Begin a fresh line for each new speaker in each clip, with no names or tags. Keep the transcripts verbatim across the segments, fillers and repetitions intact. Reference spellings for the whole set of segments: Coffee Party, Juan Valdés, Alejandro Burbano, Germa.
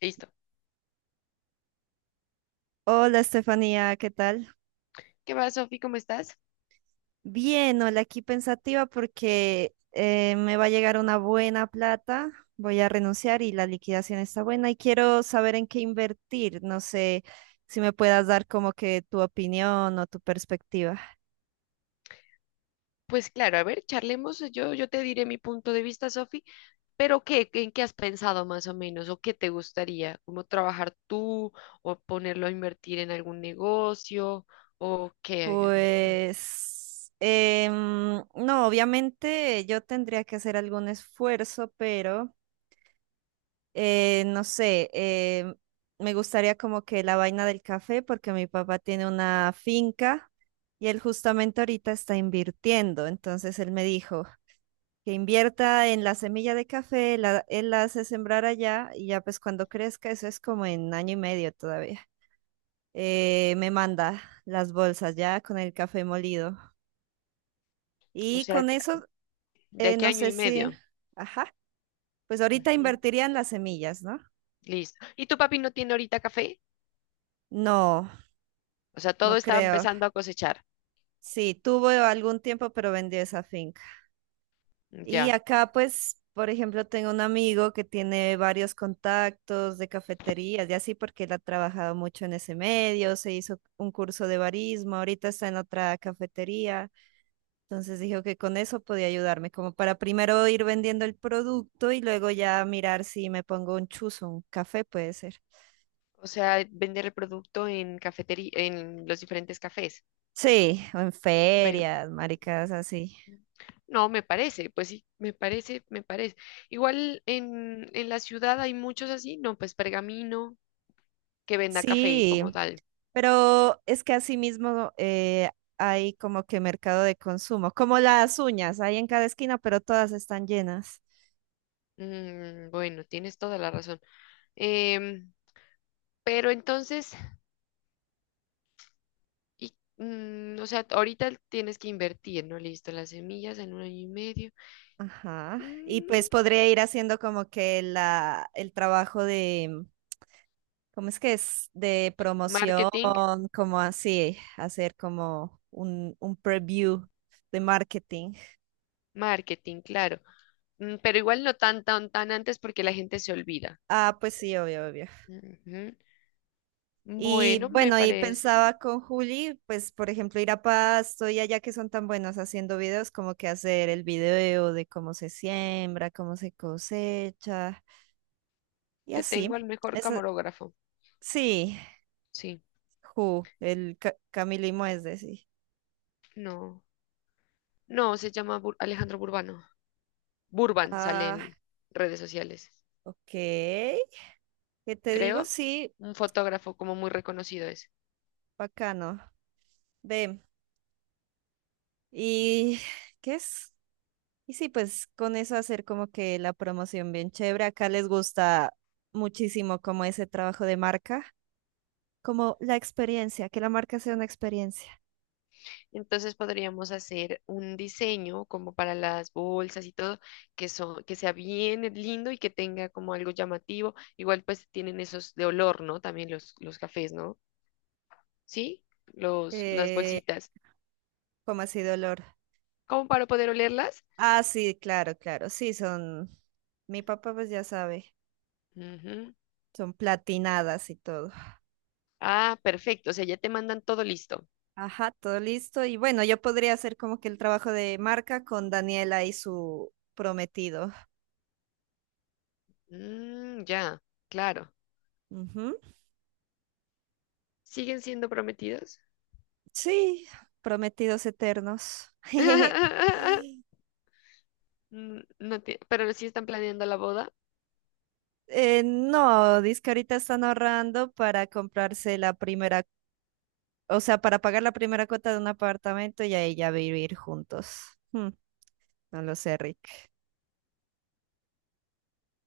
Listo.
Hola Estefanía, ¿qué tal?
¿Qué va, Sofi? ¿Cómo estás?
Bien, hola, aquí pensativa porque eh, me va a llegar una buena plata, voy a renunciar y la liquidación está buena y quiero saber en qué invertir, no sé si me puedas dar como que tu opinión o tu perspectiva.
Pues claro, a ver, charlemos. Yo, yo te diré mi punto de vista, Sofi, pero ¿qué, en qué has pensado más o menos? ¿O qué te gustaría? ¿Cómo trabajar tú? ¿O ponerlo a invertir en algún negocio? ¿O qué? No, no.
Pues, em, no, obviamente yo tendría que hacer algún esfuerzo, pero... Eh, no sé, eh, me gustaría como que la vaina del café, porque mi papá tiene una finca y él justamente ahorita está invirtiendo. Entonces él me dijo que invierta en la semilla de café, la- él la hace sembrar allá y ya pues cuando crezca, eso es como en año y medio todavía. Eh, me manda las bolsas ya con el café molido.
O
Y
sea,
con eso,
¿de
eh,
qué
no
año
sé
y
si,
medio?
ajá, pues ahorita
Ujú.
invertiría en las semillas, ¿no?
Listo. ¿Y tu papi no tiene ahorita café?
No,
O sea, todo
no
está
creo.
empezando a cosechar.
Sí, tuvo algún tiempo, pero vendió esa finca. Y
Ya.
acá, pues, por ejemplo, tengo un amigo que tiene varios contactos de cafeterías y así, porque él ha trabajado mucho en ese medio, se hizo un curso de barismo, ahorita está en otra cafetería. Entonces dijo que con eso podía ayudarme, como para primero ir vendiendo el producto y luego ya mirar si me pongo un chuzo, un café puede ser.
O sea, vender el producto en cafetería, en los diferentes cafés.
Sí, o en
Me,
ferias, maricas así.
No, me parece, pues sí, me parece, me parece. Igual en, en la ciudad hay muchos así, no, pues Pergamino, que venda café
Sí,
como tal.
pero es que asimismo eh, hay como que mercado de consumo, como las uñas, hay en cada esquina, pero todas están llenas.
Mm, bueno, tienes toda la razón. Em, pero entonces, y, mm, o sea, ahorita tienes que invertir, ¿no? Listo, las semillas en un año y medio.
Ajá. Y pues
Mm,
podría ir haciendo como que la, el trabajo de, ¿cómo es que es? De promoción,
marketing,
como así, hacer como un, un preview de marketing.
marketing, claro. Mm, pero igual no tan, tan, tan antes porque la gente se olvida.
Ah, pues sí, obvio, obvio.
Ujú.
Y
Bueno, me
bueno, y
parece.
pensaba con Juli, pues por ejemplo, ir a Pasto y allá que son tan buenos haciendo videos, como que hacer el video de cómo se siembra, cómo se cosecha y
Te tengo al
así.
mejor
Eso,
camarógrafo.
sí,
Sí,
Ju, el Ca Camilo y Moesde, sí.
no. No, se llama Bur- Alejandro Burbano. Burban sale
Ah,
en redes sociales.
ok. ¿Qué te digo?
Creo,
Sí,
un fotógrafo como muy reconocido es.
bacano. Ve, ¿y qué es? Y sí, pues con eso hacer como que la promoción bien chévere. Acá les gusta muchísimo como ese trabajo de marca, como la experiencia, que la marca sea una experiencia.
Entonces podríamos hacer un diseño como para las bolsas y todo, que son, que sea bien lindo y que tenga como algo llamativo. Igual pues tienen esos de olor, ¿no? También los, los cafés, ¿no? Sí, los, las
Eh,
bolsitas.
Como así dolor.
¿Cómo para poder olerlas?
Ah, sí, claro, claro. Sí, son. Mi papá, pues ya sabe.
Ujú.
Son platinadas y todo.
Ah, perfecto. O sea, ya te mandan todo listo.
Ajá, todo listo. Y bueno, yo podría hacer como que el trabajo de marca con Daniela y su prometido.
Mm, ya, claro.
Ujú.
¿Siguen siendo prometidos?
Sí, prometidos eternos.
N- No, tie- pero sí están planeando la boda.
Eh, no, dice que ahorita están ahorrando para comprarse la primera. O sea, para pagar la primera cuota de un apartamento y ahí ya vivir juntos. Hmm, no lo sé, Rick.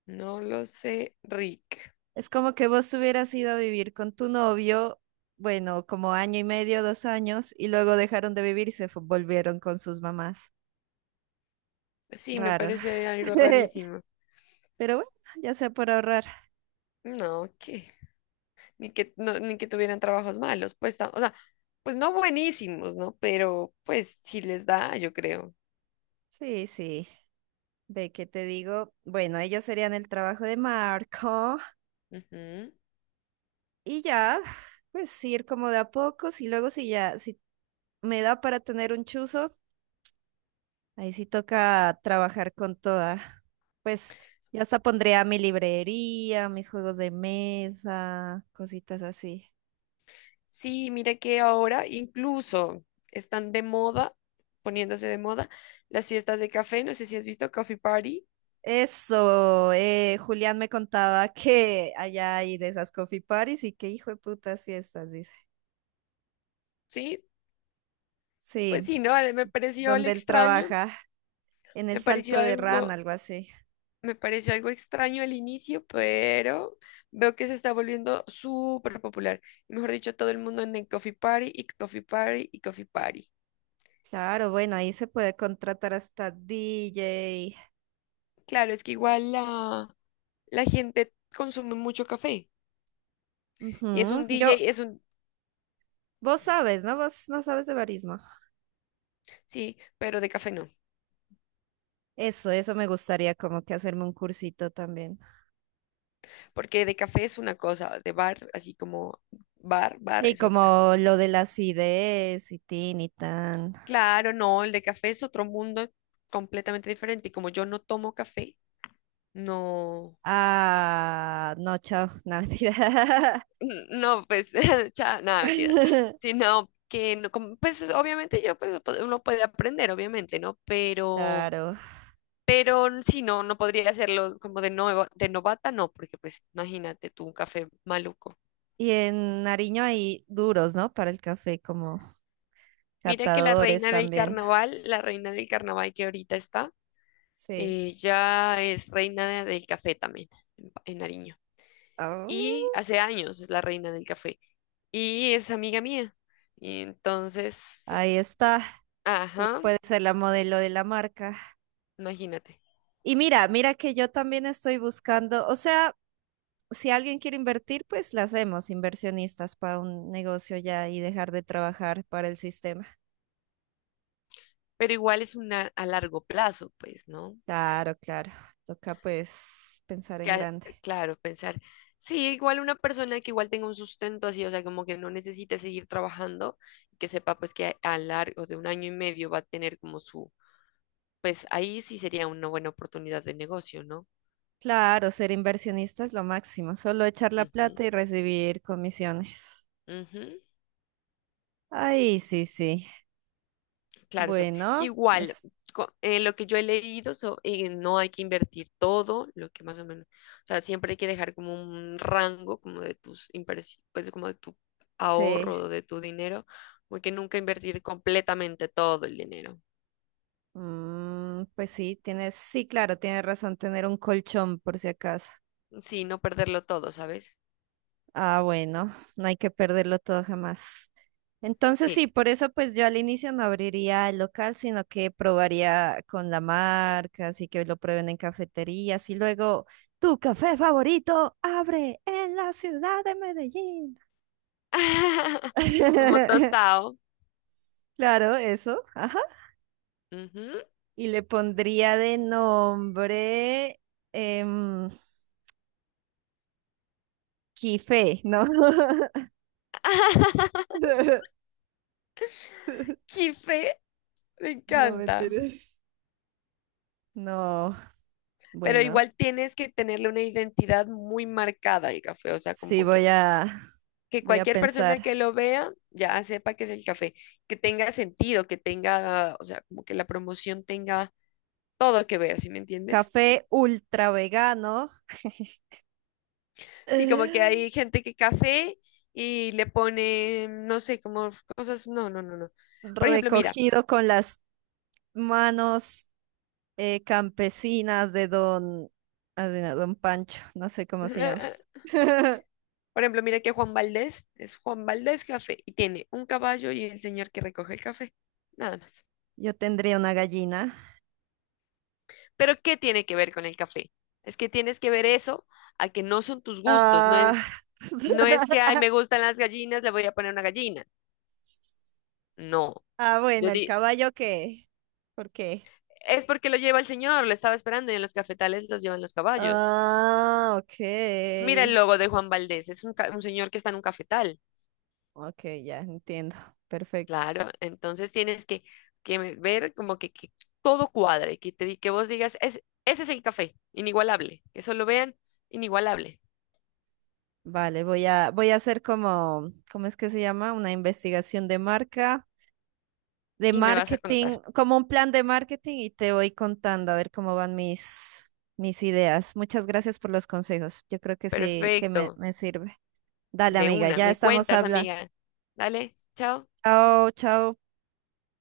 No lo sé, Rick.
Es como que vos hubieras ido a vivir con tu novio, bueno, como año y medio, dos años, y luego dejaron de vivir y se fu- volvieron con sus mamás.
Sí, me
Raro.
parece algo rarísimo.
Pero bueno, ya sea por ahorrar.
No, que ni que no, ni que tuvieran trabajos malos, pues, ta- o sea, pues no buenísimos, ¿no? Pero pues sí les da, yo creo.
Sí, sí. Ve que te digo, bueno, ellos serían el trabajo de Marco
Ujú.
y ya, pues ir como de a pocos y luego si ya, si me da para tener un chuzo. Ahí sí toca trabajar con toda. Pues yo hasta pondría mi librería, mis juegos de mesa, cositas así.
Sí, mira que ahora incluso están de moda, poniéndose de moda las fiestas de café, no sé si has visto Coffee Party,
Eso, eh, Julián me contaba que allá hay de esas coffee parties y que hijo de putas fiestas, dice.
¿sí? Pues
Sí,
sí, ¿no? Me pareció el
donde él
extraño.
trabaja, en el
Me
Salto
pareció
de Ran,
algo,
algo así.
Me pareció algo extraño al inicio, pero veo que se está volviendo súper popular. Y mejor dicho, todo el mundo anda en Coffee Party y Coffee Party y Coffee Party.
Claro, bueno, ahí se puede contratar hasta D J.
Claro, es que igual la, la gente consume mucho café. Y es
Ujú,
un
yo,
D J, es un,
vos sabes, ¿no? Vos no sabes de barismo.
sí, pero de café no.
Eso, eso me gustaría como que hacerme un cursito también.
Porque de café es una cosa, de bar, así como bar, bar
Sí,
es otra.
como lo de las ideas y tin y tan.
Claro, no, el de café es otro mundo completamente diferente. Y como yo no tomo café, no.
Ah, no, chao, no, mentira.
No, pues, cha- nada, mentiras. Sino que, no, como, pues, obviamente yo, pues, pod- uno puede aprender, obviamente, ¿no? Pero,
Claro.
pero si no, no podría hacerlo como de nuevo, de novata, no, porque, pues, imagínate tú un café maluco.
Y en Nariño hay duros, ¿no? Para el café, como
Mira que la
catadores
reina del
también.
carnaval, la reina del carnaval que ahorita está,
Sí.
ella es reina de- del café también, en, Pa- en Nariño.
Ah,
Y hace años es la reina del café. Y es amiga mía. Y entonces, pues,
ahí está. Ella
ajá,
puede ser la modelo de la marca.
imagínate.
Y mira, mira que yo también estoy buscando, o sea... si alguien quiere invertir, pues la hacemos inversionistas para un negocio ya y dejar de trabajar para el sistema.
Pero igual es una a largo plazo, pues, ¿no?
Claro, claro. Toca pues pensar
Que,
en
a-
grande.
claro, pensar, sí, igual una persona que igual tenga un sustento así, o sea, como que no necesite seguir trabajando, que sepa pues que a, a largo de un año y medio va a tener como su, pues ahí sí sería una buena oportunidad de negocio, ¿no?
Claro, ser inversionista es lo máximo, solo echar la
Ujú,
plata y recibir comisiones.
ujú.
Ay, sí, sí.
Claro, Sof.
Bueno,
Igual,
es,
co- eh, lo que yo he leído, so- eh, no hay que invertir todo, lo que más o menos, o sea, siempre hay que dejar como un rango, como de tus inversiones, pues como de tu
sí.
ahorro, de tu dinero, porque nunca invertir completamente todo el dinero.
Mm, pues sí, tienes, sí, claro, tienes razón, tener un colchón por si acaso.
Sí, no perderlo todo, ¿sabes?
Ah, bueno, no hay que perderlo todo jamás. Entonces
Sí.
sí, por eso pues yo al inicio no abriría el local, sino que probaría con la marca, así que lo prueben en cafeterías y luego tu café favorito abre en la ciudad de Medellín.
Como tostado.
Claro, eso, ajá.
Ujú.
Y le pondría de nombre em, Quife, ¿no?
¡Qué fe! Me
No
encanta.
mentiras. No,
Pero
bueno,
igual tienes que tenerle una identidad muy marcada al café, o sea,
sí
como
voy a
que
voy a
cualquier persona
pensar.
que lo vea ya sepa que es el café, que tenga sentido, que tenga, o sea, como que la promoción tenga todo que ver, ¿sí me entiendes?
Café ultra vegano,
Sí, como que hay gente que café y le pone, no sé, como cosas, no, no, no, no. Por ejemplo, mira,
recogido con las manos eh, campesinas de don, ah, de no, don Pancho, no sé cómo se llama.
por ejemplo, mira que Juan Valdés es Juan Valdés Café y tiene un caballo y el señor que recoge el café, nada más.
Yo tendría una gallina.
Pero ¿qué tiene que ver con el café? Es que tienes que ver eso a que no son tus gustos, no es.
Ah,
No es que, ay, me gustan las gallinas, le voy a poner una gallina. No.
ah,
Yo
bueno, el
di,
caballo que, ¿por qué?
es porque lo lleva el señor, lo estaba esperando y en los cafetales los llevan los caballos.
Ah, ok.
Mira el logo de Juan Valdés, es un, ca- un señor que está en un cafetal.
Ok, ya entiendo. Perfecto.
Claro, entonces tienes que, que me- ver como que, que todo cuadre, que te di- que vos digas: "Es- ese es el café, inigualable, que solo vean, inigualable."
Vale, voy a, voy a hacer como, ¿cómo es que se llama? Una investigación de marca, de
Y me vas a contar.
marketing, como un plan de marketing y te voy contando a ver cómo van mis, mis ideas. Muchas gracias por los consejos. Yo creo que sí, que me,
Perfecto,
me sirve. Dale,
de
amiga,
una,
ya
me
estamos
cuentas,
hablando.
amiga. Dale, chao.
Chao, chao.